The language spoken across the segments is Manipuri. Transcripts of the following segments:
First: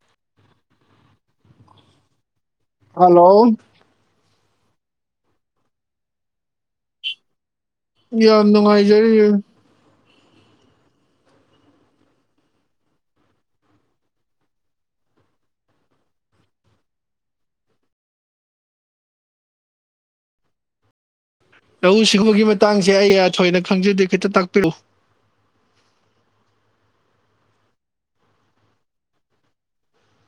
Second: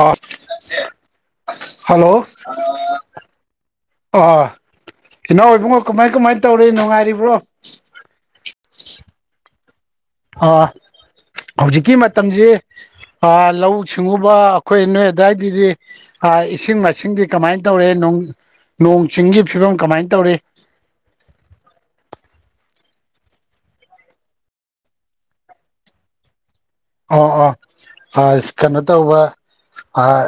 ꯑꯥ [unintelligible] ꯍꯜꯂꯣ [unintelligible] ꯍꯜꯂꯣ ꯑꯥ ꯏꯅꯥꯎ ꯏꯕꯨꯡꯉꯣ ꯀꯃꯥꯏ ꯀꯃꯥꯏ ꯇꯧꯔꯤ ꯅꯨꯡꯉꯥꯏꯔꯤꯕ꯭ꯔꯣ ꯌꯥꯝ ꯅꯨꯡꯉꯥꯏꯖꯔꯤ ꯑꯥ ꯍꯧꯖꯤꯛꯀꯤ ꯃꯇꯝꯖꯤ ꯑꯥ ꯂꯧꯎ ꯁꯤꯡꯎꯕ ꯑꯩꯈꯣꯏ ꯅꯣꯏ ꯑꯗꯥꯏꯗꯤꯗꯤ ꯑꯥ ꯏꯁꯤꯡ ꯃꯥꯏꯁꯤꯡꯗꯤ ꯀꯃꯥꯏ ꯇꯧꯔꯤ ꯅꯣꯡ ꯅꯣꯡ ꯆꯤꯡꯒꯤ ꯐꯤꯕꯝ ꯀꯃꯥꯏ ꯇꯧꯔꯤ [unintelligible] ꯂꯧꯎ ꯁꯤꯡꯎꯒꯤ ꯃꯇꯥꯡꯁꯦ ꯑꯩ ꯊꯣꯏꯅ ꯈꯪꯖꯗꯦ ꯈꯤꯇ ꯇꯥꯛꯄꯤꯔꯛꯎ ꯑꯣ ꯑꯣ ꯑꯁ ꯀꯩꯅꯣ ꯇꯧꯕ ꯑꯥ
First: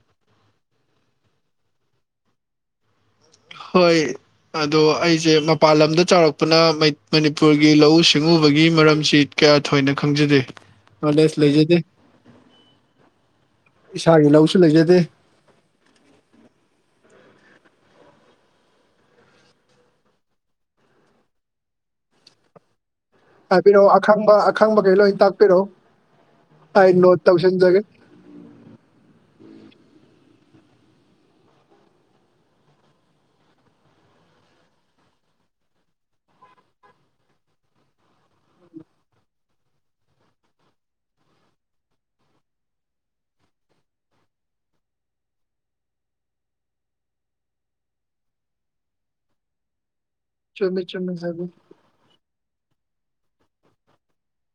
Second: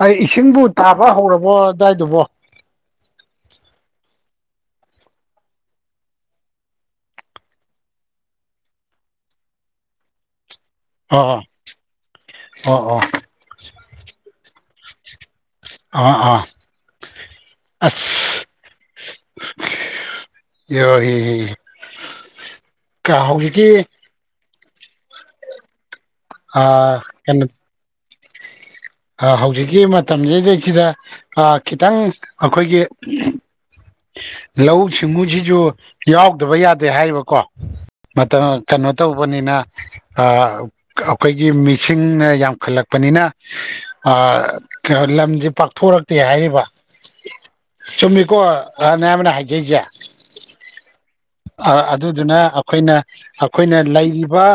ꯑꯍꯝ ꯏꯁꯤꯡꯕꯨ ꯇꯥꯕ ꯍꯧꯔꯕꯣ ꯑꯗꯥꯏꯗꯨꯕꯣ [unintelligible] ꯍꯣꯏ ꯑꯗꯣ ꯑꯩꯖꯦ ꯃꯄꯥꯟ ꯂꯝꯗ ꯆꯥꯎꯔꯛꯄꯅ ꯃꯩ ꯃꯅꯤꯄꯨꯔꯒꯤ ꯂꯧꯎ ꯁꯤꯡꯎꯕꯒꯤ ꯃꯔꯝꯁꯤ ꯀꯌꯥ ꯊꯣꯏꯅ ꯈꯪꯖꯗꯦ ꯅꯣꯂꯦꯖ ꯑꯣꯑꯣ ꯂꯩꯖꯗꯦ ꯑꯣ ꯑꯣ ꯏꯁꯥꯒꯤ ꯂꯧꯁꯨ ꯂꯩꯖꯗꯦ ꯑ ꯑꯥ ꯑꯁ [unintelligible] ꯍꯥꯏꯕꯤꯔꯛꯑꯣ ꯑꯈꯪꯕ ꯑꯈꯪꯕꯒꯩ ꯂꯣꯏ ꯇꯥꯛꯄꯤꯔꯛꯑꯣ ꯑꯩ ꯑꯥ ꯅꯣꯠ ꯀꯩꯅꯣ ꯇꯧꯁꯤꯟꯖꯒꯦ ꯍꯧꯖꯤꯛꯀꯤ ꯃꯇꯝꯖꯤꯗꯩꯖꯤꯗ ꯑꯥ ꯈꯤꯇꯪ ꯑꯥꯈꯣꯏꯒꯤ ꯂꯧꯎ ꯁꯤꯡꯎꯖꯤꯖꯨ ꯌꯥꯎꯗꯕ ꯌꯥꯗꯦ ꯍꯥꯏꯔꯤꯕꯀꯣ ꯃꯇꯝ ꯀꯩꯅꯣ ꯇꯧꯕꯅꯤꯅ ꯑꯥ ꯑꯥꯈꯣꯏꯒꯤ ꯃꯤꯁꯤꯡꯅ ꯌꯥꯝꯈꯠꯂꯛꯄꯅꯤꯅ ꯑꯥ [unintelligible] ꯂꯝꯖꯦꯄꯥꯛꯊꯣꯔꯛꯇꯦ ꯍꯥꯏꯔꯤꯕ ꯆꯨꯝꯃꯤꯀꯣ ꯑ ꯅꯌꯥꯝꯕꯅ ꯍꯥꯏꯖꯩꯖꯦ ꯆꯨꯝꯃꯤ ꯆꯨꯝꯃꯤ ꯍꯥꯏꯕꯤ [unintelligible] ꯑꯥ ꯑꯗꯨꯗꯨꯅ ꯈꯣꯏꯅ ꯑꯥꯈꯣꯏꯅ ꯂꯩꯔꯤꯕ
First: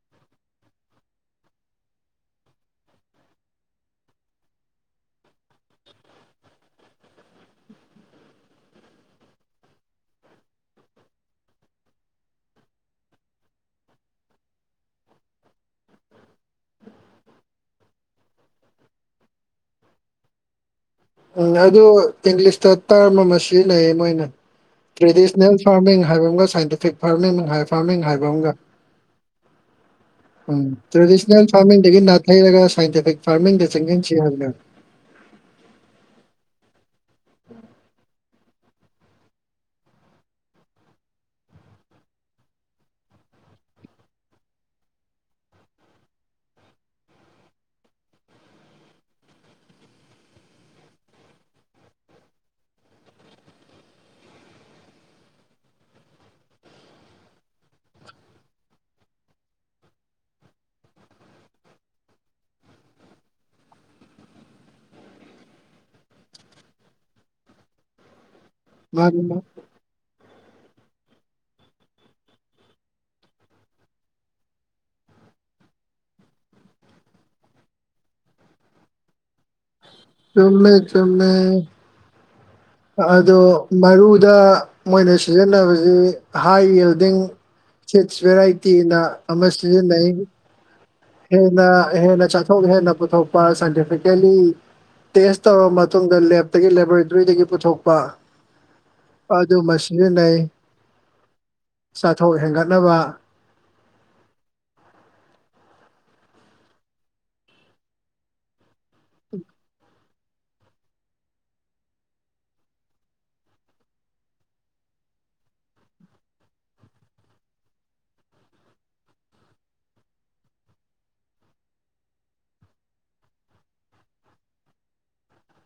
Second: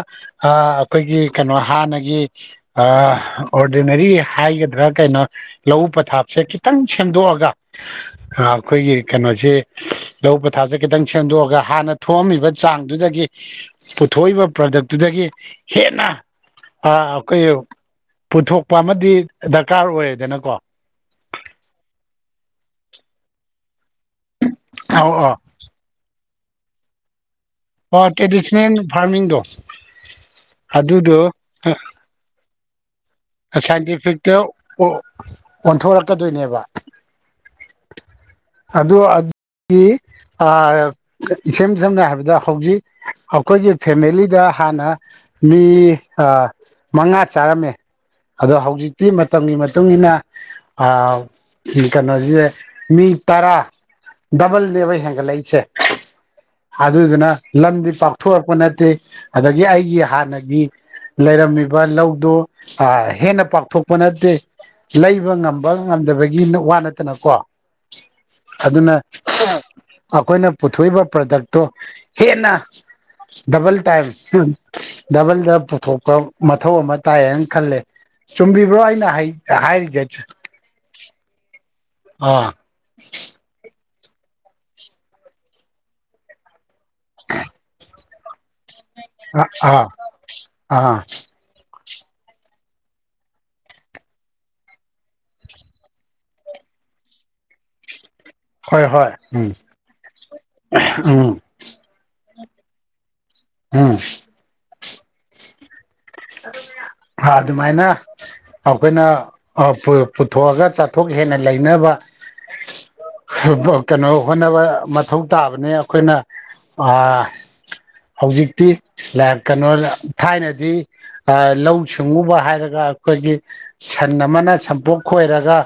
ꯑꯥ ꯈꯣꯏꯒꯤ ꯀꯩꯅꯣ ꯍꯥꯟꯅꯒꯤ ꯑꯥ ꯑꯣꯔꯗꯤꯅꯔꯤ ꯍꯥꯏꯒꯗ꯭ꯔꯥ ꯀꯩꯅꯣ ꯂꯧꯎ ꯄꯊꯥꯞꯁꯦ ꯈꯤꯇꯪ ꯁꯦꯝꯗꯣꯛꯑꯒ ꯑꯈꯣꯏꯒꯤ ꯀꯩꯅꯣꯖꯤ ꯁꯤ ꯂꯧꯎ ꯄꯊꯥꯞꯁꯦ ꯈꯤꯇꯪ ꯁꯦꯝꯗꯣꯛꯑꯒ ꯍꯥꯟꯅ ꯊꯣꯛꯑꯝꯃꯤꯕ ꯆꯥꯡꯗꯨꯗꯒꯤ ꯄꯨꯊꯣꯛꯏꯕ ꯄ꯭ꯔꯗꯛꯇꯨꯗꯒꯤ ꯍꯦꯟꯅ ꯑꯥ ꯑꯩꯈꯣꯏ ꯄꯨꯊꯣꯛꯄ ꯑꯃꯗꯤ ꯗꯔꯀꯥꯔ ꯑꯣꯏꯗꯅꯀꯣ ꯎꯝ ꯑꯗꯨ ꯏꯪꯂꯤꯁꯇ ꯇ꯭ꯔꯝ ꯑꯃ ꯁꯤꯖꯤꯟꯅꯩ ꯃꯣꯢꯅ ꯑꯧ ꯑꯧ ꯇ꯭ꯔꯦꯗꯤꯁꯅꯦꯜ ꯐꯥꯔꯃꯤꯡ ꯍꯥꯏꯕ ꯑꯝꯒ ꯁꯥꯏꯟꯇꯤꯐꯤꯛ ꯐꯥꯔꯃꯤꯡ ꯍꯥꯏ ꯐꯥꯔꯃꯤꯡ ꯄꯥ ꯍꯥꯏꯕ ꯑꯃꯒ ꯇ꯭ꯔꯦꯗꯤꯁꯣꯅꯦꯜ ꯐꯥꯔꯃꯤꯡꯗꯣ ꯎꯝ ꯑꯗꯨꯗꯣ ꯇ꯭ꯔꯦꯗꯤꯁꯅꯦꯜ ꯐꯥꯔꯃꯤꯡ ꯗꯒꯤ ꯅꯥꯊꯩꯔꯒ ꯁꯥꯏꯟꯇꯤꯐꯤꯛ ꯐꯥꯔꯃꯤꯡꯗ ꯆꯪꯁꯤꯟꯁꯤ ꯁꯥꯏꯟꯇꯤꯐꯤꯛꯇ ꯍꯥꯏꯕ꯭ꯔꯥ ꯑꯣ ꯑꯣꯟꯊꯣꯔꯛꯀꯗꯣꯏꯅꯦꯕ ꯑꯗꯨ ꯑꯠ [unintelligible] ꯏꯁꯝ ꯁꯝꯅ ꯍꯥꯏꯔꯕꯗ ꯍꯧꯖꯤꯛ ꯑꯥꯈꯣꯏꯒꯤ ꯐꯦꯃꯦꯂꯤꯗ ꯍꯥꯟꯅ ꯃꯤ ꯑꯥ ꯃꯉꯥ ꯆꯥꯔꯝꯃꯦ ꯑꯗꯣ ꯍꯧꯖꯤꯛꯇꯤ ꯃꯇꯝꯒꯤ ꯃꯇꯨꯡꯏꯟꯅ ꯑꯥ ꯀꯩꯅꯣꯖꯤ ꯃꯤ ꯇꯔꯥ ꯗꯕꯜꯅꯦꯕ ꯍꯦꯟꯒꯠꯂꯛꯏꯖꯦ ꯑꯗꯨꯗꯨꯅ ꯂꯝꯗꯤ ꯄꯥꯛꯊꯣꯔꯣꯔꯛꯄ ꯅꯠꯇꯦ ꯑꯗꯒꯤ ꯑꯩꯒꯤ ꯍꯥꯟꯅꯒꯤ ꯂꯩꯔꯝꯃꯤꯕ ꯂꯧꯗꯨ ꯑꯥ ꯍꯦꯟꯅ ꯄꯥꯛꯊꯣꯛꯄ ꯅꯠꯇꯦ ꯂꯩꯕ ꯉꯝꯕ ꯉꯝ ꯗꯕꯒꯤ ꯋꯥ ꯅꯠꯇꯅꯀꯣ ꯑꯗꯨꯅ ꯃꯥꯅꯤ ꯃꯥ [unintelligible] ꯑꯥꯈꯣꯏꯅ ꯄꯨꯊꯣꯛꯏꯕ ꯄ꯭ꯔꯗꯛꯇꯣ ꯍꯦꯟꯅ ꯗꯕꯜ ꯇꯥꯏꯝ ꯍꯝ ꯗꯕꯜꯗ ꯄꯨꯊꯣꯛꯄ ꯃꯊꯧ ꯑꯃ ꯇꯥꯏꯌꯦꯅ ꯈꯜꯂꯦ ꯆꯨꯝꯕꯤꯕ꯭ꯔꯣ ꯑꯩꯅ ꯍꯩ ꯍꯥꯏ ꯆꯨꯝꯃꯦ ꯆꯨꯝꯃꯦ ꯑꯥ ꯑꯗꯣ ꯃꯔꯨꯗ ꯃꯣꯏꯅ ꯁꯤꯖꯤꯟꯅꯕꯁꯤ ꯍꯥꯏ ꯌꯦꯜ ꯗꯤꯡ ꯆꯦꯠ ꯚꯦꯔꯥꯏꯇꯤ ꯑꯅ ꯑꯃ ꯑꯥ ꯁꯤꯖꯤꯟꯅꯩ ꯑꯥ ꯍꯦꯟꯅ ꯍꯦꯟꯅ ꯆꯥꯊꯣꯛ ꯍꯦꯟꯅ ꯄꯨꯊꯣꯛꯄ ꯁꯥꯏꯟꯇꯤꯐꯤꯀꯦꯜꯂꯤ ꯇꯦꯁ ꯇꯧ ꯃꯇꯨꯡꯗ ꯂꯦꯞꯇꯒꯤ ꯂꯦꯕꯣꯔꯦꯇꯣꯔꯤꯗꯒꯤ ꯄꯨꯊꯣꯛꯄ ꯍꯣꯏ ꯍꯣꯏ ꯎꯝ ꯑꯗꯨ ꯃ ꯁꯤꯖꯤꯟꯅꯩ ꯎꯝ ꯊꯣꯛ ꯍꯦꯟꯒꯠꯅꯕ ꯎꯝ ꯑꯗꯨꯃꯥꯏꯅ ꯑꯈꯣꯏꯅ ꯄꯨꯊꯣꯛꯑꯒ ꯆꯥꯊꯣꯛ ꯍꯦꯟꯅ ꯂꯩꯅꯕ ꯀꯩꯅꯣ ꯍꯣꯠꯅꯕ ꯃꯊꯧ ꯇꯥꯕꯅꯦ ꯑꯩꯈꯣꯏꯅ ꯍꯧꯖꯤꯛꯇꯤ ꯀꯩꯅꯣ ꯊꯥꯏꯅꯗꯤ ꯂꯧꯎ ꯁꯤꯡꯎꯕ ꯍꯥꯏꯔꯒ ꯑꯩꯈꯣꯏꯒꯤ ꯁꯟ ꯑꯃꯅ ꯁꯝꯄꯣꯛ ꯈꯣꯏꯔꯒ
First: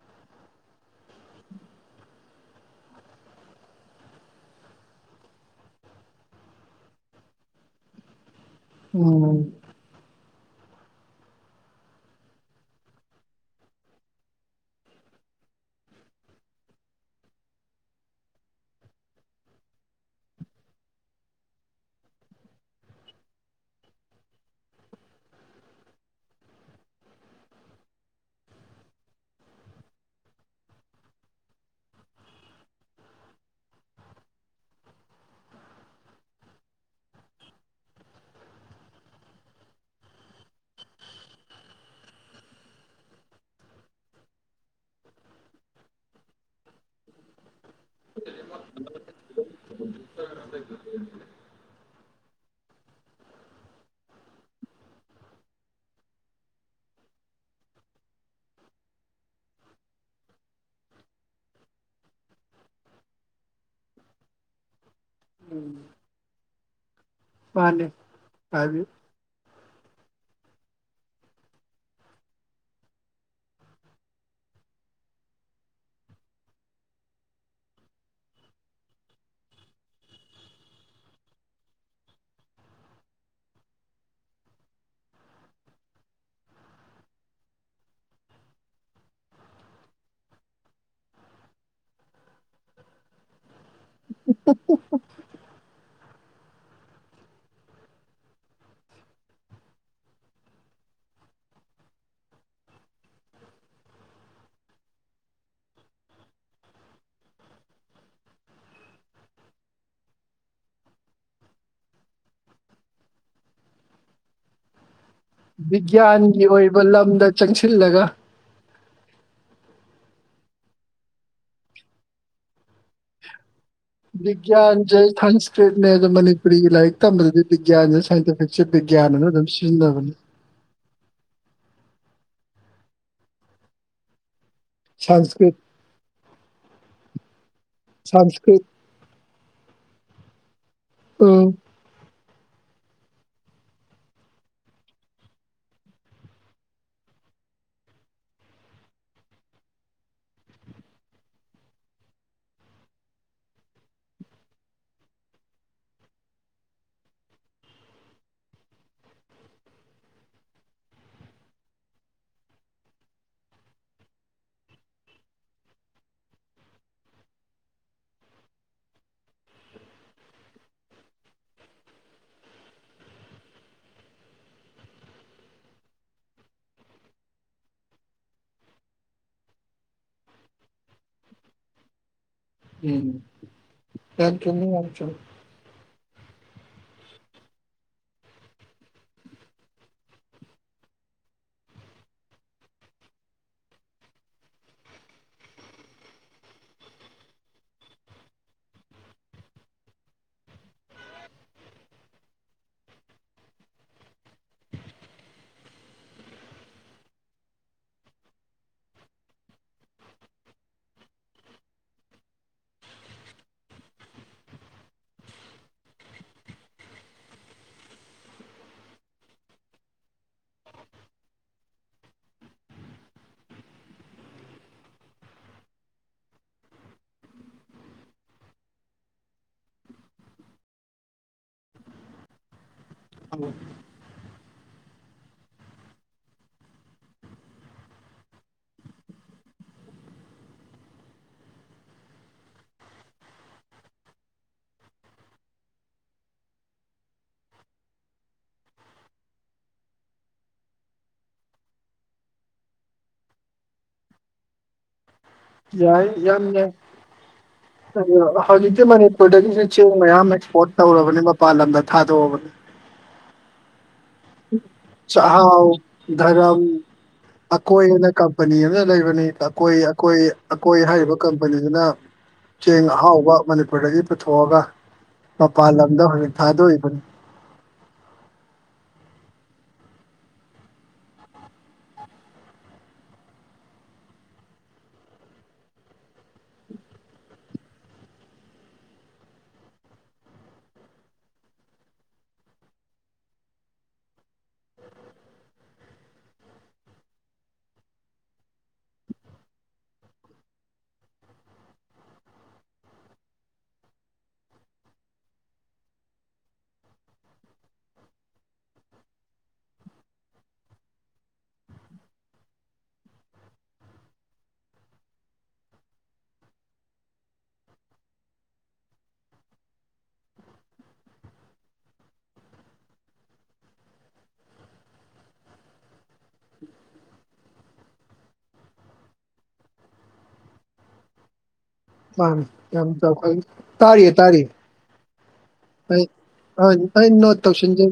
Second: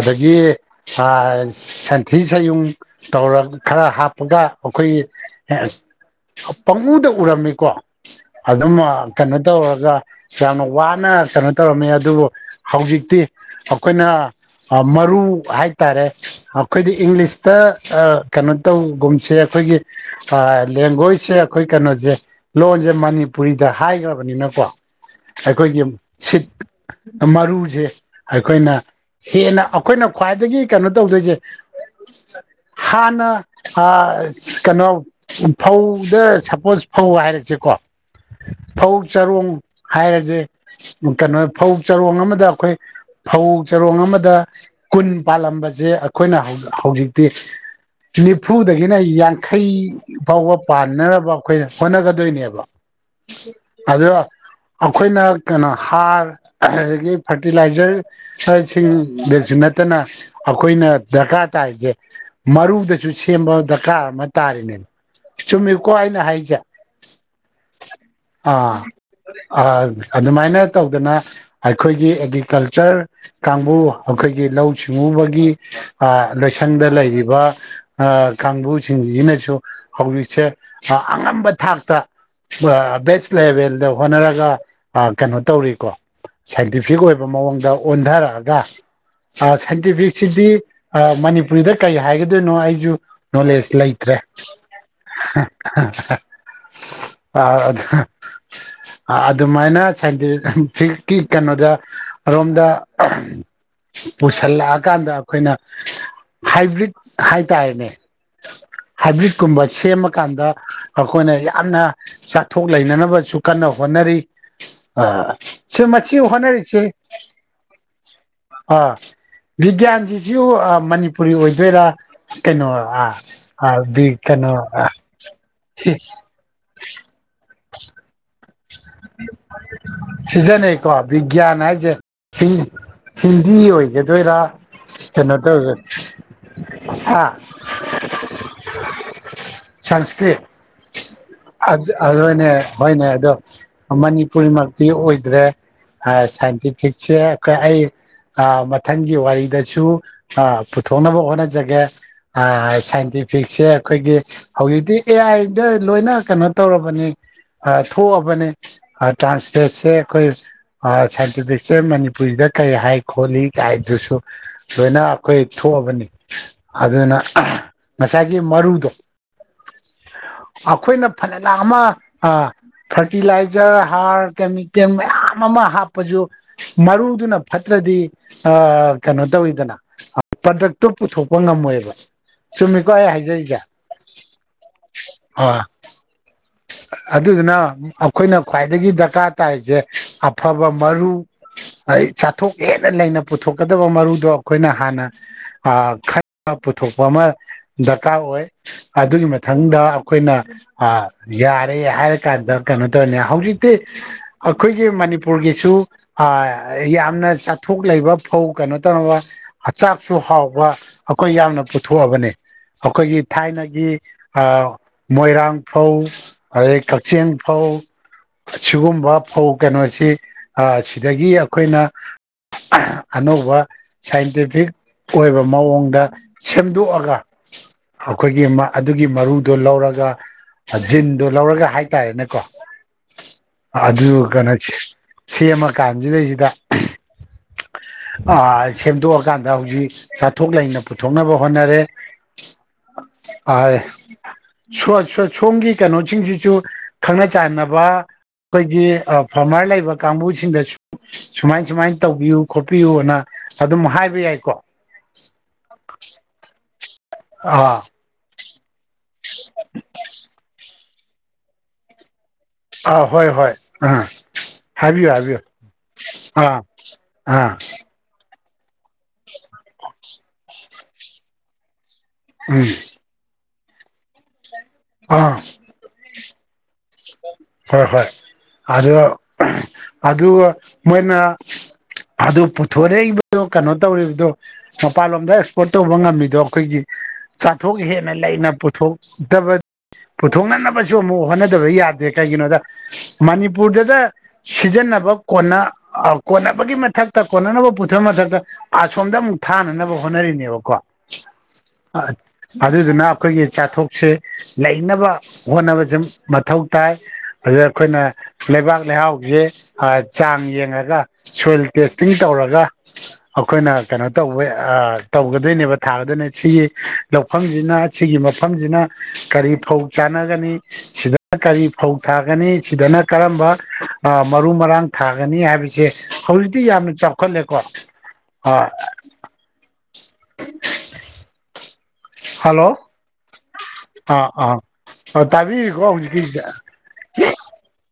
ꯑꯗꯒꯤ ꯁꯟꯊꯤ ꯁꯟꯌꯨꯡ ꯇꯧꯔ ꯈꯔ ꯍꯥꯞꯄꯒ ꯑꯩꯈꯣꯏꯒꯤ ꯄꯥꯉꯨꯗ ꯎꯔꯝꯃꯤꯀꯣ ꯑꯗꯨꯝ ꯎꯝ ꯀꯩꯅꯣ ꯇꯧꯔꯒ ꯌꯥꯝꯅ ꯋꯥꯅ ꯀꯩꯅꯣ ꯇꯧꯔꯝꯃꯦ ꯑꯗꯨꯕꯨ ꯍꯧꯖꯤꯛꯇꯤ ꯑꯩꯈꯣꯏꯅ ꯃꯔꯨ ꯍꯥꯏꯇꯥꯔꯦ ꯑꯩꯈꯣꯏꯗꯤ ꯏꯪꯂꯤꯁꯇ ꯀꯩꯅꯣ ꯇꯧꯒꯨꯝꯁꯦ ꯑꯩꯈꯣꯏꯒꯤ ꯂꯦꯡꯒ꯭ꯣꯏꯖꯁꯦ ꯑꯩꯈꯣꯏ ꯀꯩꯅꯣꯁꯦ ꯂꯣꯟꯁꯦ ꯃꯅꯤꯄꯨꯔꯤꯗ ꯍꯥꯏꯈ꯭ꯔꯕ ꯕꯅꯤꯅꯀꯣ ꯑꯩꯈꯣꯏꯒꯤ ꯁꯤꯠ ꯃꯔꯨꯁꯦ ꯑꯩꯈꯣꯏꯅ ꯍꯦꯟꯅ ꯑꯩꯈꯣꯏꯅ ꯈ꯭ꯋꯥꯏꯗꯒꯤ ꯀꯩꯅꯣ ꯇꯧꯗꯣꯏꯁꯦ ꯍꯥꯟꯅ ꯀꯩꯅꯣ ꯐꯧꯗ ꯁꯄꯣꯁ ꯐꯧ ꯍꯥꯏꯔꯁꯦꯀꯣ [inaudible] ꯐꯧ ꯆꯔꯣꯡ ꯍꯥꯏꯔꯁꯦ ꯀꯩꯅꯣ ꯐꯧ ꯆꯔꯣꯡ ꯑꯃꯗ ꯑꯩꯈꯣꯏ ꯐꯧ ꯆꯔꯣꯡ ꯑꯃꯗ ꯀꯨꯟ ꯄꯥꯜꯂꯝꯕꯁꯦ ꯑꯩꯈꯣꯏꯅ ꯍꯧꯖꯤꯛꯇꯤ ꯅꯤꯐꯨꯗꯒꯤꯅ ꯌꯥꯡꯈꯩ ꯐꯥꯎꯕ ꯄꯥꯟꯅꯅꯕ ꯑꯩꯈꯣꯏꯅ ꯍꯣꯠꯅꯒꯗꯣꯏꯅꯦꯕ ꯑꯗꯣ ꯑꯩꯈꯣꯏꯅ ꯀꯩꯅꯣ ꯍꯥꯔ ꯑꯗꯒꯤ ꯐꯔꯇꯤꯂꯥꯏꯖꯔ ꯁꯤꯡꯗ ꯅꯠꯇꯅ ꯑꯩꯈꯣꯏꯅ ꯗꯔꯀꯥꯔ ꯇꯥꯔꯤꯁꯦ ꯃꯔꯨꯗꯁꯨ ꯁꯦꯝꯕ ꯗꯔꯀꯥꯔ ꯑꯃ ꯇꯥꯔꯤꯅꯦꯕ ꯆꯨꯝꯃꯤꯀꯣ ꯑꯩꯅ ꯍꯥꯏꯁꯦ ꯃꯥꯅꯤ ꯍꯥꯏꯗꯤ ꯑꯥ ꯑꯗꯨꯃꯥꯏꯅ ꯇꯧꯗꯅ ꯑꯩꯈꯣꯏꯒꯤ ꯑꯦꯒ꯭ꯔꯤꯀꯜꯆꯔ ꯀꯥꯡꯕꯨ ꯑꯩꯈꯣꯏꯒꯤ ꯂꯧꯎ ꯁꯤꯡꯎꯕꯒꯤ ꯂꯣꯏꯁꯪꯗ ꯂꯩꯔꯤꯕ ꯀꯥꯡꯕꯨꯁꯤꯡꯁꯤꯅꯁꯨ ꯍꯧꯖꯤꯛꯁꯦ ꯑꯉꯝꯕ ꯊꯥꯛꯇ ꯕꯦꯁ ꯂꯦꯚꯦꯜꯗ ꯍꯣꯠꯅꯔꯒ ꯀꯩꯅꯣ ꯇꯧꯔꯤꯀꯣ ꯁꯥꯏꯟꯇꯤꯐꯤꯛ ꯑꯣꯏꯕ ꯃꯑꯣꯡꯗ ꯑꯣꯟꯊꯔꯛꯑꯒ ꯁꯥꯏꯟꯇꯤꯐꯤꯛꯁꯤꯗꯤ ꯃꯅꯤꯄꯨꯔꯤꯗ ꯀꯔꯤ ꯍꯥꯏꯒꯗꯣꯏꯅꯣ ꯑꯩꯁꯨ ꯅꯣꯂꯦꯖ ꯂꯩ ꯇ꯭ꯔꯦ ꯑꯗꯨꯃꯥꯏꯅ ꯁꯥꯏꯟꯇꯤꯐꯤꯛ ꯀꯤ ꯀꯩꯅꯣꯗ ꯔꯣꯝꯗ ꯄꯨꯁꯤꯜꯂꯛꯑꯀꯥꯟꯗ ꯑꯩꯈꯣꯏꯅ ꯍꯥꯏꯕ꯭ꯔꯤꯠ ꯍꯥꯏꯇꯥꯔꯦꯅꯦ ꯍꯥꯏꯕ꯭ꯔꯤꯠꯀꯨꯝꯕ ꯁꯦꯝꯃꯀꯥꯟꯗ ꯑꯩꯈꯣꯏꯅ ꯌꯥꯝꯅ ꯆꯥꯛ ꯊꯣꯛ ꯂꯩꯅꯅꯕꯁꯨ ꯀꯟꯅ ꯍꯣꯠꯅꯔꯤ ꯁꯤ ꯃꯁꯤ ꯕꯤꯒ꯭ꯌꯥꯟꯒꯤ ꯍꯣꯠꯅꯔꯤꯁꯤ ꯑꯣꯏꯕ ꯂꯝꯗ ꯆꯪꯁꯤꯜꯂꯒ ꯑꯥ ꯕꯤꯒ꯭ꯌꯥꯟꯁꯤꯁꯨ ꯃꯅꯤꯄꯨꯔꯤ ꯑꯣꯏꯗꯣꯏꯔꯥ ꯀꯩꯅꯣ ꯑꯥ ꯕꯤꯒ꯭ꯌꯥꯥꯟ ꯁꯦ ꯁꯪꯁꯀ꯭ꯔꯤꯠꯅꯦ ꯑꯗꯨ ꯃꯅꯤꯄꯨꯔꯤꯒꯤ ꯂꯥꯏꯔꯤꯛ ꯇꯝꯕꯗꯗꯤ ꯕꯤ꯭ꯒꯌꯥꯟꯁꯦ ꯁꯥꯏꯟꯇꯤꯐꯤꯛꯁꯦ ꯕꯤꯒ꯭ꯌꯥꯟꯅ ꯑꯗꯨꯝ ꯁꯤꯖꯤꯟꯅꯕꯅꯤ ꯀꯣ ꯕꯤꯒ꯭ꯌꯥꯟ ꯍꯥꯏꯖꯦ ꯍꯤꯟꯗꯤ ꯑꯣꯏꯒꯗꯣꯏꯔꯥ ꯀꯩꯅꯣꯗ ꯁꯪꯁꯀ꯭ꯔꯤꯠ ꯍꯥ ꯁꯪꯁꯀ꯭ꯔꯤꯠ ꯁꯪꯁꯀ꯭ꯔꯤꯠ ꯎꯝ ꯑꯗꯨꯅꯦ ꯍꯣꯏꯅꯦ ꯑꯗꯣ ꯃꯅꯤꯄꯨꯔꯤꯃꯛꯇꯤ ꯑꯣꯏꯗ꯭ꯔꯦ [unintelligible] ꯁꯥꯏꯟꯇꯤꯐꯤꯛꯁꯦ ꯑꯩ ꯑꯥ ꯃꯊꯪꯒꯤ ꯋꯥꯔꯤꯗꯁꯨ ꯑꯥ ꯄꯨ ꯊꯣꯛꯅꯕ ꯍꯣꯠꯅꯖꯒꯦ ꯑꯥ ꯁꯥꯏꯟꯇꯤꯐꯤꯛꯁꯦ ꯈꯣꯏꯒꯤ ꯍꯧꯖꯤꯛꯇꯤ ꯑꯦ ꯑꯥꯏꯗ ꯂꯣꯏꯅ ꯀꯩꯅꯣ ꯇꯧꯔꯕꯅꯤ ꯑꯥ ꯊꯣꯛꯑꯕꯅꯤ ꯑꯥ ꯇ꯭ꯔꯥꯟꯁꯂꯦꯠꯁꯦ ꯈꯣꯏ ꯑꯥ ꯁꯥꯏꯟꯇꯤꯐꯤꯛꯁꯦ ꯃꯅꯤꯄꯨꯔꯤꯗ ꯀꯔꯤ ꯍꯥꯏ ꯈꯣꯠꯂꯤ ꯗꯥꯏꯗꯨꯁꯨ ꯂꯣꯏꯅ ꯑꯩꯈꯣꯏ ꯊꯣꯛꯑꯕꯅꯤ ꯑꯗꯨꯅ ꯑꯥ ꯉꯁꯥꯏꯒꯤ ꯃꯔꯨꯗꯣ ꯑꯥꯈꯣꯏꯅ ꯐꯅꯂꯥꯛ ꯑꯃ ꯑꯥ ꯐ꯭ꯔꯇꯤꯂꯥꯏ ꯖ꯭ꯔ ꯍꯥꯔ ꯀꯦꯃꯤꯀꯦꯜ ꯃꯌꯥꯝ ꯑꯃ ꯍꯥꯞꯄꯖꯨ ꯃꯔꯨꯗꯨꯅ ꯐꯠꯇ꯭ꯔꯗꯤ ꯑꯥ ꯀꯩꯅꯣ ꯇꯧꯋꯤꯗꯅ ꯄ꯭ꯔꯗꯛꯇꯣ ꯄꯨꯊꯣꯛꯄ ꯉꯝꯃꯣꯏꯕ ꯆꯨꯝꯃꯤꯀꯣ ꯎꯝ ꯑꯩ ꯍꯥꯏꯖꯔꯤꯁꯦ ꯌꯥꯝ ꯆꯨꯝꯃꯤ ꯌꯥꯝ ꯆꯨꯝꯃꯤ ꯑꯗꯨꯅ ꯑꯧ ꯈꯣꯏꯅ ꯈ꯭ꯋꯥꯏꯗꯒꯤ ꯗ꯭ꯔꯀꯥꯔ ꯇꯥꯔꯤꯖꯦ ꯑꯐꯕ ꯃꯔꯨ ꯑꯩ ꯆꯥꯊꯣꯛ ꯍꯦꯟꯅ ꯂꯩꯩ ꯄꯨꯊꯣꯛꯀꯗꯕ ꯃꯔꯨꯗꯣ ꯈꯣꯏꯅ ꯍꯥꯟꯅ ꯑꯥ ꯈꯟꯕ ꯄꯨꯊꯣꯛꯄ ꯑꯃ ꯗ꯭ꯔꯀꯥꯔ ꯑꯥ ꯑꯣꯏ ꯑꯗꯨꯒꯤ ꯃꯊꯪꯗ ꯑꯥꯈꯣꯏꯅ ꯑꯥ ꯌꯥꯔꯦ ꯍꯥꯏꯔ ꯀꯥꯟꯗ ꯀꯩꯅꯣ ꯇꯔꯅꯦ ꯍꯧꯖꯤꯛꯇꯤ ꯑꯥꯈꯣꯏꯒꯤ ꯃꯅꯤꯄꯨꯔꯒꯤꯁꯨ ꯑꯥ ꯌꯥꯝꯅ ꯆꯥꯊꯣꯛ ꯂꯩ ꯂꯩꯕ ꯐꯧ ꯀꯩꯅꯣ ꯇꯧꯅꯕ ꯆꯥꯛꯁꯨ ꯍꯥꯎꯕ ꯑꯥꯈꯣꯏ ꯌꯥꯝꯅ ꯄꯨꯊꯣꯛꯑꯕꯅꯦ ꯑꯥꯈꯣꯏꯒꯤ ꯊꯥꯏꯅꯒꯤ ꯑꯥ ꯃꯣꯏꯔꯥꯡ ꯐꯧ ꯑꯗꯩ ꯀꯛꯆꯦꯡ ꯐꯧ ꯁꯤꯒꯨꯝꯕ ꯐꯧ ꯀꯩꯅꯣꯁꯤ ꯑꯥ ꯁꯤꯗꯒꯤ ꯑꯥꯈꯣꯏꯅ [unintelligible] ꯑꯅꯧꯕ ꯁꯥꯏꯟꯇꯤꯐꯤꯛ ꯑꯣꯏꯕ ꯃꯑꯣꯡꯗ ꯁꯦꯝꯗꯣꯛꯑꯒ ꯑꯥꯈꯣꯏꯒꯤ ꯃꯥ ꯑꯗꯨꯒꯤ ꯃꯔꯨꯗꯣ ꯂꯧꯔꯒ ꯖꯤꯟꯗꯣ ꯂꯧꯔꯒ ꯍꯥꯏꯇꯥꯔꯦꯅꯦꯀꯣ ꯆꯨꯝꯃꯤ ꯑꯗꯨ ꯀꯩꯅꯣ ꯁꯦꯝꯃ ꯀꯥꯟꯖꯤꯗꯩꯖꯤꯗ [unintelligible] ꯑꯥ ꯁꯦꯝꯗꯣꯛꯑꯀꯥꯟꯗ ꯍꯨꯖꯤꯛ ꯆꯥꯊꯣꯛ ꯂꯩꯅ ꯄꯨꯊꯣꯛꯅꯕ ꯍꯣꯠꯅꯔꯦ ꯑꯥ ꯁꯣ ꯁꯣ ꯁꯣꯝꯒꯤ ꯀꯩꯅꯣꯖꯤꯡꯖꯤꯁꯨ ꯈꯪꯅ ꯆꯥꯟꯅ ꯋꯥ ꯈꯣꯏꯒꯤ ꯐꯥꯔꯃꯔ ꯂꯩꯕ ꯀꯥꯡꯕꯨꯁꯤꯡꯗꯁꯨ ꯁꯨꯃꯥꯏ ꯁꯨꯃꯥꯏꯅ ꯇꯧꯕꯤꯌꯨ ꯈꯣꯠꯄꯤꯌꯨꯅ ꯑꯗꯨꯝ ꯍꯥꯏꯕ ꯌꯥꯏꯀꯣ ꯌꯥꯏ ꯌꯥꯝ ꯑꯥ ꯌꯥꯏꯍꯧꯖꯤꯛꯇꯤ ꯃꯅꯤꯄꯨꯔꯗꯒꯤ ꯆꯦꯡ ꯃꯌꯥꯝ ꯑꯦꯛꯁꯄꯣꯔꯠ ꯇꯧꯔꯕꯅꯤ ꯃꯄꯥꯟ ꯂꯝꯗ ꯊꯥꯗꯣꯛꯑꯕꯅꯤ ꯑꯥ ꯍꯣꯏ ꯍꯣꯏ ꯑꯥ ꯍꯥꯏꯕꯤꯌꯨ ꯍꯥꯏꯕꯤꯌꯨ ꯆꯥꯛꯍꯥꯎ ꯙꯔꯝ ꯑꯥ ꯑꯥ ꯑꯀꯣꯏꯅ ꯀꯝ ꯀꯝꯄꯦꯅꯤ ꯑꯃ ꯂꯩꯕꯅꯤ ꯑꯀꯣꯏ ꯑꯀꯣꯏ ꯑꯀꯣꯏ ꯍꯥꯏꯔꯤꯕ ꯀꯝꯄꯦꯅꯤꯖꯤꯅ ꯎꯝ ꯆꯦꯡ ꯑꯍꯥꯎꯕ ꯃꯅꯤꯄꯨꯔꯗꯒꯤ ꯄꯨꯊꯣꯛꯑꯒ ꯑꯥ ꯃꯄꯥꯟ ꯂꯝꯗ ꯍꯨꯖꯤꯛ ꯊꯥꯗꯣꯛꯏꯕ ꯍꯣꯏ ꯍꯣꯏ ꯑꯗꯣ ꯑꯗꯨꯒ ꯃꯣꯏꯅ ꯑꯗꯨ ꯄꯨꯊꯣꯔꯛꯏꯕ ꯀꯩꯅꯣ ꯇꯧꯔꯤꯕꯗꯣ ꯃꯄꯥꯟꯂꯣꯝꯗ ꯑꯦꯛꯁꯄꯣꯔꯠ ꯇꯧꯕ ꯉꯝꯃꯤꯗꯣ ꯈꯣꯏꯒꯤ ꯆꯥꯊꯣꯛ ꯍꯦꯟꯅ ꯂꯩ ꯍꯦꯟꯅ ꯄꯨꯊꯣꯛꯗꯕꯩ ꯄꯨꯊꯣꯛꯅꯅꯕꯁꯨ ꯑꯃꯨꯛ ꯍꯣꯠꯅꯗꯕ ꯌꯥ ꯀꯩꯒꯤꯅꯣꯗ ꯃꯅꯤꯄꯨꯔꯗꯗ ꯁꯤꯖꯤꯟꯅꯕ ꯀꯣꯟꯅ ꯀꯣꯟꯅꯕꯒꯤ ꯃꯊ ꯃꯊꯛꯇ ꯀꯣꯟꯅꯅꯕ ꯄꯨꯊ ꯃꯊꯛꯇ ꯑꯁꯣꯝꯗ ꯑꯃꯨꯛ ꯊꯥꯅꯅꯕ ꯍꯣꯠꯅꯔꯤꯅꯦꯕꯀꯣ ꯑꯥ ꯑꯗꯨꯗꯨꯅ ꯑꯩꯈꯣꯏꯒꯤ ꯆꯥꯊꯣꯛꯁꯦ ꯂꯩꯅꯕ ꯍꯣꯠꯅꯕꯖꯦ ꯃꯊꯧ ꯇꯥꯏ ꯑꯗ ꯈꯣꯏꯅ ꯂꯩꯕꯥꯛ ꯂꯩꯍꯥꯎꯖꯦ ꯑꯥ ꯆꯥꯡ ꯌꯦꯡꯉꯒ ꯁꯣꯏꯜ ꯇꯦꯁꯇꯤꯡ ꯇꯧꯔꯒ ꯑꯥꯈꯣꯏꯅ ꯀꯩꯅꯣ ꯇꯧꯕꯩ ꯑꯥ ꯇꯧꯒꯗꯣꯏꯅꯦꯕ ꯊꯥꯒꯗꯣꯏꯅꯦ ꯁꯤꯒꯤ ꯂꯧꯐꯝꯖꯤꯅ ꯁꯤꯒꯤ ꯃꯐꯝꯖꯤꯅ ꯀꯔꯤ ꯐꯧ ꯆꯥꯟꯅꯒꯅꯤ ꯁꯤꯗ ꯀꯔꯤ ꯐꯧ ꯊꯥꯒꯅꯤ ꯁꯤꯗꯅ ꯀꯔꯝꯕ ꯃꯔꯨ ꯃꯔꯥꯡ ꯊꯥꯒꯅꯤ ꯍꯥꯏꯕꯖꯦ ꯍꯧꯖꯤꯛꯇꯤ ꯌꯥꯝꯅ ꯆꯥꯎꯈꯠꯂꯦꯀꯣ ꯑꯥ [unintelligible] ꯄꯥꯝ ꯍꯜꯂꯣ ꯌꯥꯝ ꯆꯥꯎꯈꯠ ꯇꯥꯔꯤꯌꯦ ꯑꯥ ꯇꯔꯤꯌꯦ ꯑꯥ ꯇꯥꯕꯤꯔꯤꯀꯣ ꯑꯩ ꯍꯧꯖꯤꯛꯀꯤꯁꯦ ꯑ ꯑꯩ ꯅꯣꯠ ꯇꯧꯁꯤꯖꯒꯦ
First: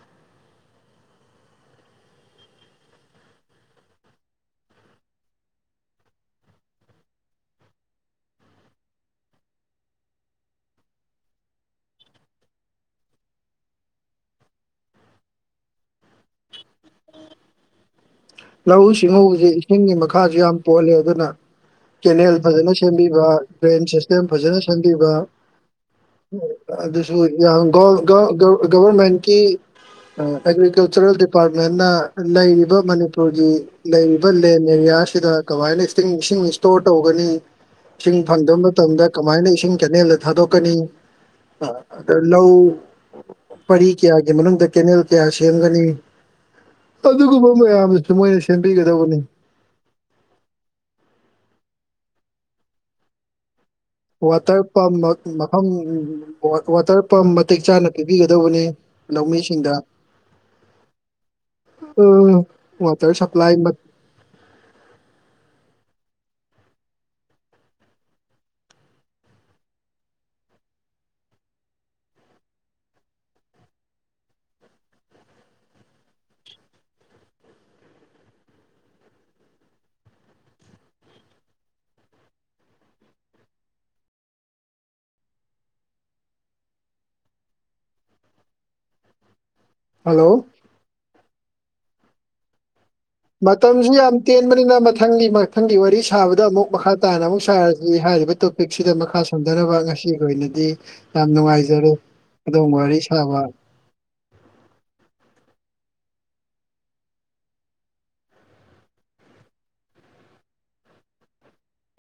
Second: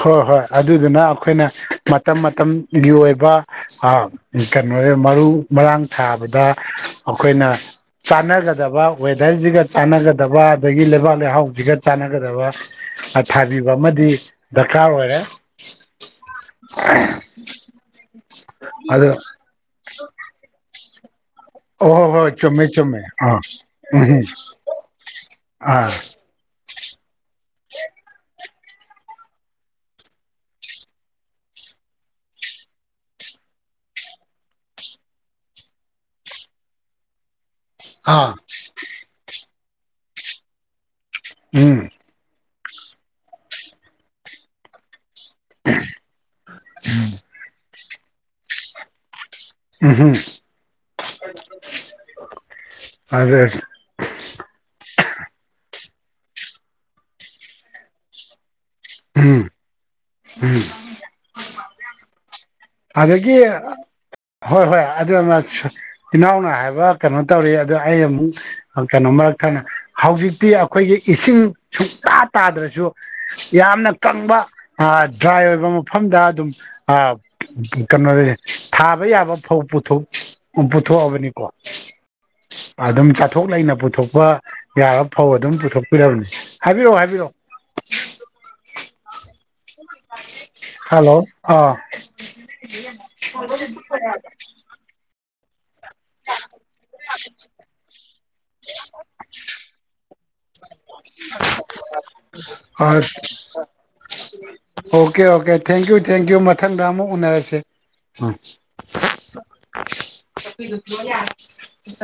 ꯍꯣꯏ ꯍꯣꯏ ꯑꯗꯨꯗꯨꯅ ꯑꯩꯈꯣꯏꯅ ꯃꯇꯝ ꯃꯇꯝꯒꯤ ꯑꯣꯏꯕ ꯐꯥꯔꯝ ꯀꯩꯅꯣ ꯃꯔꯨ ꯃꯔꯥꯡ ꯊꯥꯕ ꯂꯩꯕ ꯑꯩꯈꯣꯏꯅ ꯆꯥꯟꯅꯒꯗꯕ ꯋꯦꯗꯔꯁꯤꯒ ꯆꯥꯟꯅꯒꯗꯕ ꯑꯗꯒꯤ ꯂꯩꯕꯥꯛ ꯂꯩꯍꯥꯎꯁꯤꯒ ꯆꯥꯟꯅꯒꯗꯕ ꯊꯥꯕꯤꯕ ꯑꯃꯗꯤ ꯗꯤ ꯗꯔꯀꯥꯔ ꯑꯣꯏꯔꯦ ꯂꯧꯎ ꯑꯗꯣ ꯁꯤꯡꯎꯁꯦ ꯏꯁꯤꯡꯒꯤ ꯃꯈꯥꯁꯨ ꯌꯥꯝ ꯄꯣꯜꯂꯦ ꯑꯗꯨꯅ ꯑꯣ ꯍꯣꯏ ꯍꯣꯏ ꯀꯦꯅꯦꯜ ꯆꯨꯝꯃꯦ ꯐꯖꯅ ꯆꯨꯝꯃꯦ ꯁꯦꯝꯕꯤꯕ ꯑꯥ ꯗ꯭ꯔꯦꯟ ꯎꯝ ꯁꯤꯁꯇꯦꯝ ꯐꯖꯅ ꯁꯦꯝꯕꯤꯕ ꯑꯥ ꯑꯗꯨꯁꯨ ꯌꯥꯝ ꯒ ꯒ ꯒꯕꯔꯃꯦꯟꯀꯤ ꯑꯦꯒ꯭ꯔꯤꯀꯜꯆꯔꯦꯜ ꯗꯤꯄꯥꯔꯠꯃꯦꯟꯅ ꯂꯩꯔꯤꯕ ꯃꯅꯤꯄꯨꯔ ꯃꯅꯤꯄꯨꯔꯒꯤ ꯂꯩꯔꯤꯕ ꯂꯦꯟ ꯑꯦꯔꯤꯌꯥꯁꯤꯗ ꯀꯃꯥꯏꯅ ꯏꯁꯇꯤꯡ ꯏꯁꯤꯡ ꯏꯁꯇꯣꯔ ꯇꯧꯒꯅꯤ ꯏꯁꯤꯡ ꯑꯥ ꯐꯪꯗꯕ ꯃꯇꯝꯗ ꯀꯃꯥꯏꯅ ꯏꯁꯤꯡ ꯀꯦꯅꯦꯜꯗ ꯊꯥꯗꯣꯛꯀꯅꯤ ꯎꯝ ꯑꯗ ꯂꯧ ꯄꯔꯤ ꯀꯌꯥꯒꯤ ꯃꯅꯨꯡꯗ ꯀꯦꯅꯦꯜ ꯀꯌꯥ ꯁꯦꯝꯒꯅꯤ ꯑꯗꯨꯒꯨꯝꯕ ꯃꯌꯥꯝꯗꯨꯁꯨ ꯃꯣꯏꯅ ꯁꯦꯝꯕꯤꯒꯗꯧꯕꯅꯤ ꯎꯝ ꯍꯝ ꯐꯖꯩ ꯋꯥꯇꯔ ꯄꯝ ꯃꯐꯝ ꯋꯥꯇꯔ ꯄꯝ ꯃꯇꯤꯛ ꯆꯥꯅ ꯄꯤꯕꯤꯒꯗꯧꯕꯅꯤ ꯎꯝ ꯂꯧꯃꯤꯁꯤꯡꯗ ꯎꯝ ꯑꯗꯒꯤ ꯍꯣꯏ ꯍꯣꯏ ꯑꯗꯨ ꯏꯅꯥꯎꯅ ꯍꯥꯏꯕ ꯀꯩꯅꯣ ꯇꯧꯔꯤ ꯑꯗꯣ ꯑꯩ ꯑꯃꯨꯛ ꯀꯩꯅꯣ ꯃꯔꯛ ꯊꯪꯅ ꯍꯧꯖꯤꯛꯇꯤ ꯑꯩꯈꯣꯏꯒꯤ ꯏꯁꯤꯡ ꯁꯨꯀꯥ ꯇꯥꯗ꯭ꯔꯁꯨ ꯌꯥꯝꯅ ꯀꯪꯕ ꯗ꯭ꯔꯥꯏ ꯑꯣꯏꯕ ꯃꯐꯝ ꯗ ꯑꯗꯨꯝ ꯑ ꯀꯩꯅꯣꯁꯦ ꯊꯥꯕ ꯌꯥꯕ ꯐꯧ ꯄꯨꯊꯣꯛ ꯄꯨꯊꯣꯛꯑꯕꯅꯤꯀꯣ [inaudible] ꯑꯗꯨꯝ ꯆꯥꯊꯣꯛ ꯂꯩꯅ ꯄꯨꯊꯣꯛꯄ ꯌꯥꯕ ꯐꯧ ꯑꯗꯨꯝ ꯄꯨꯊꯣꯛꯄꯤꯔꯕꯅꯤ ꯍꯥꯏꯕꯤꯔꯛꯑꯣ ꯍꯥꯏꯕꯤꯔꯛꯑꯣ [unintelligible] ꯍꯜꯂꯣ ꯍꯜꯂꯣ ꯑꯥ ꯃꯇꯝꯁꯨ ꯌꯥꯝ ꯇꯦꯟꯕꯅꯤꯅ ꯃꯊꯪꯒꯤ ꯃꯊꯪꯒꯤ ꯋꯥꯔꯤ ꯁꯥꯕꯗ ꯑꯃꯨꯛ ꯃꯈꯥ ꯇꯥꯅ ꯑꯃꯨꯛ ꯁꯥꯔꯗꯤ ꯍꯥꯏꯔꯤꯕ ꯇꯣꯄꯤ ꯄꯤꯛꯁꯤꯗ ꯃꯈꯥ ꯁꯣꯟꯊꯔꯤꯕ ꯉꯁꯤꯒꯤ ꯑꯣꯏꯅꯗꯤ ꯌꯥꯝ ꯅꯨꯡꯉꯥꯏꯖꯔꯦ ꯈꯨꯗꯣꯡꯒ ꯋꯥꯔꯤ ꯁꯥꯕ ꯑꯣꯀꯦ ꯑꯣꯀꯦ ꯊꯦꯡꯀ꯭ꯌꯨ ꯊꯦꯡꯀ꯭ꯌꯨ ꯃꯊꯪꯗ ꯑꯃꯨꯛ ꯎꯅꯔꯁꯦ [unintelligible]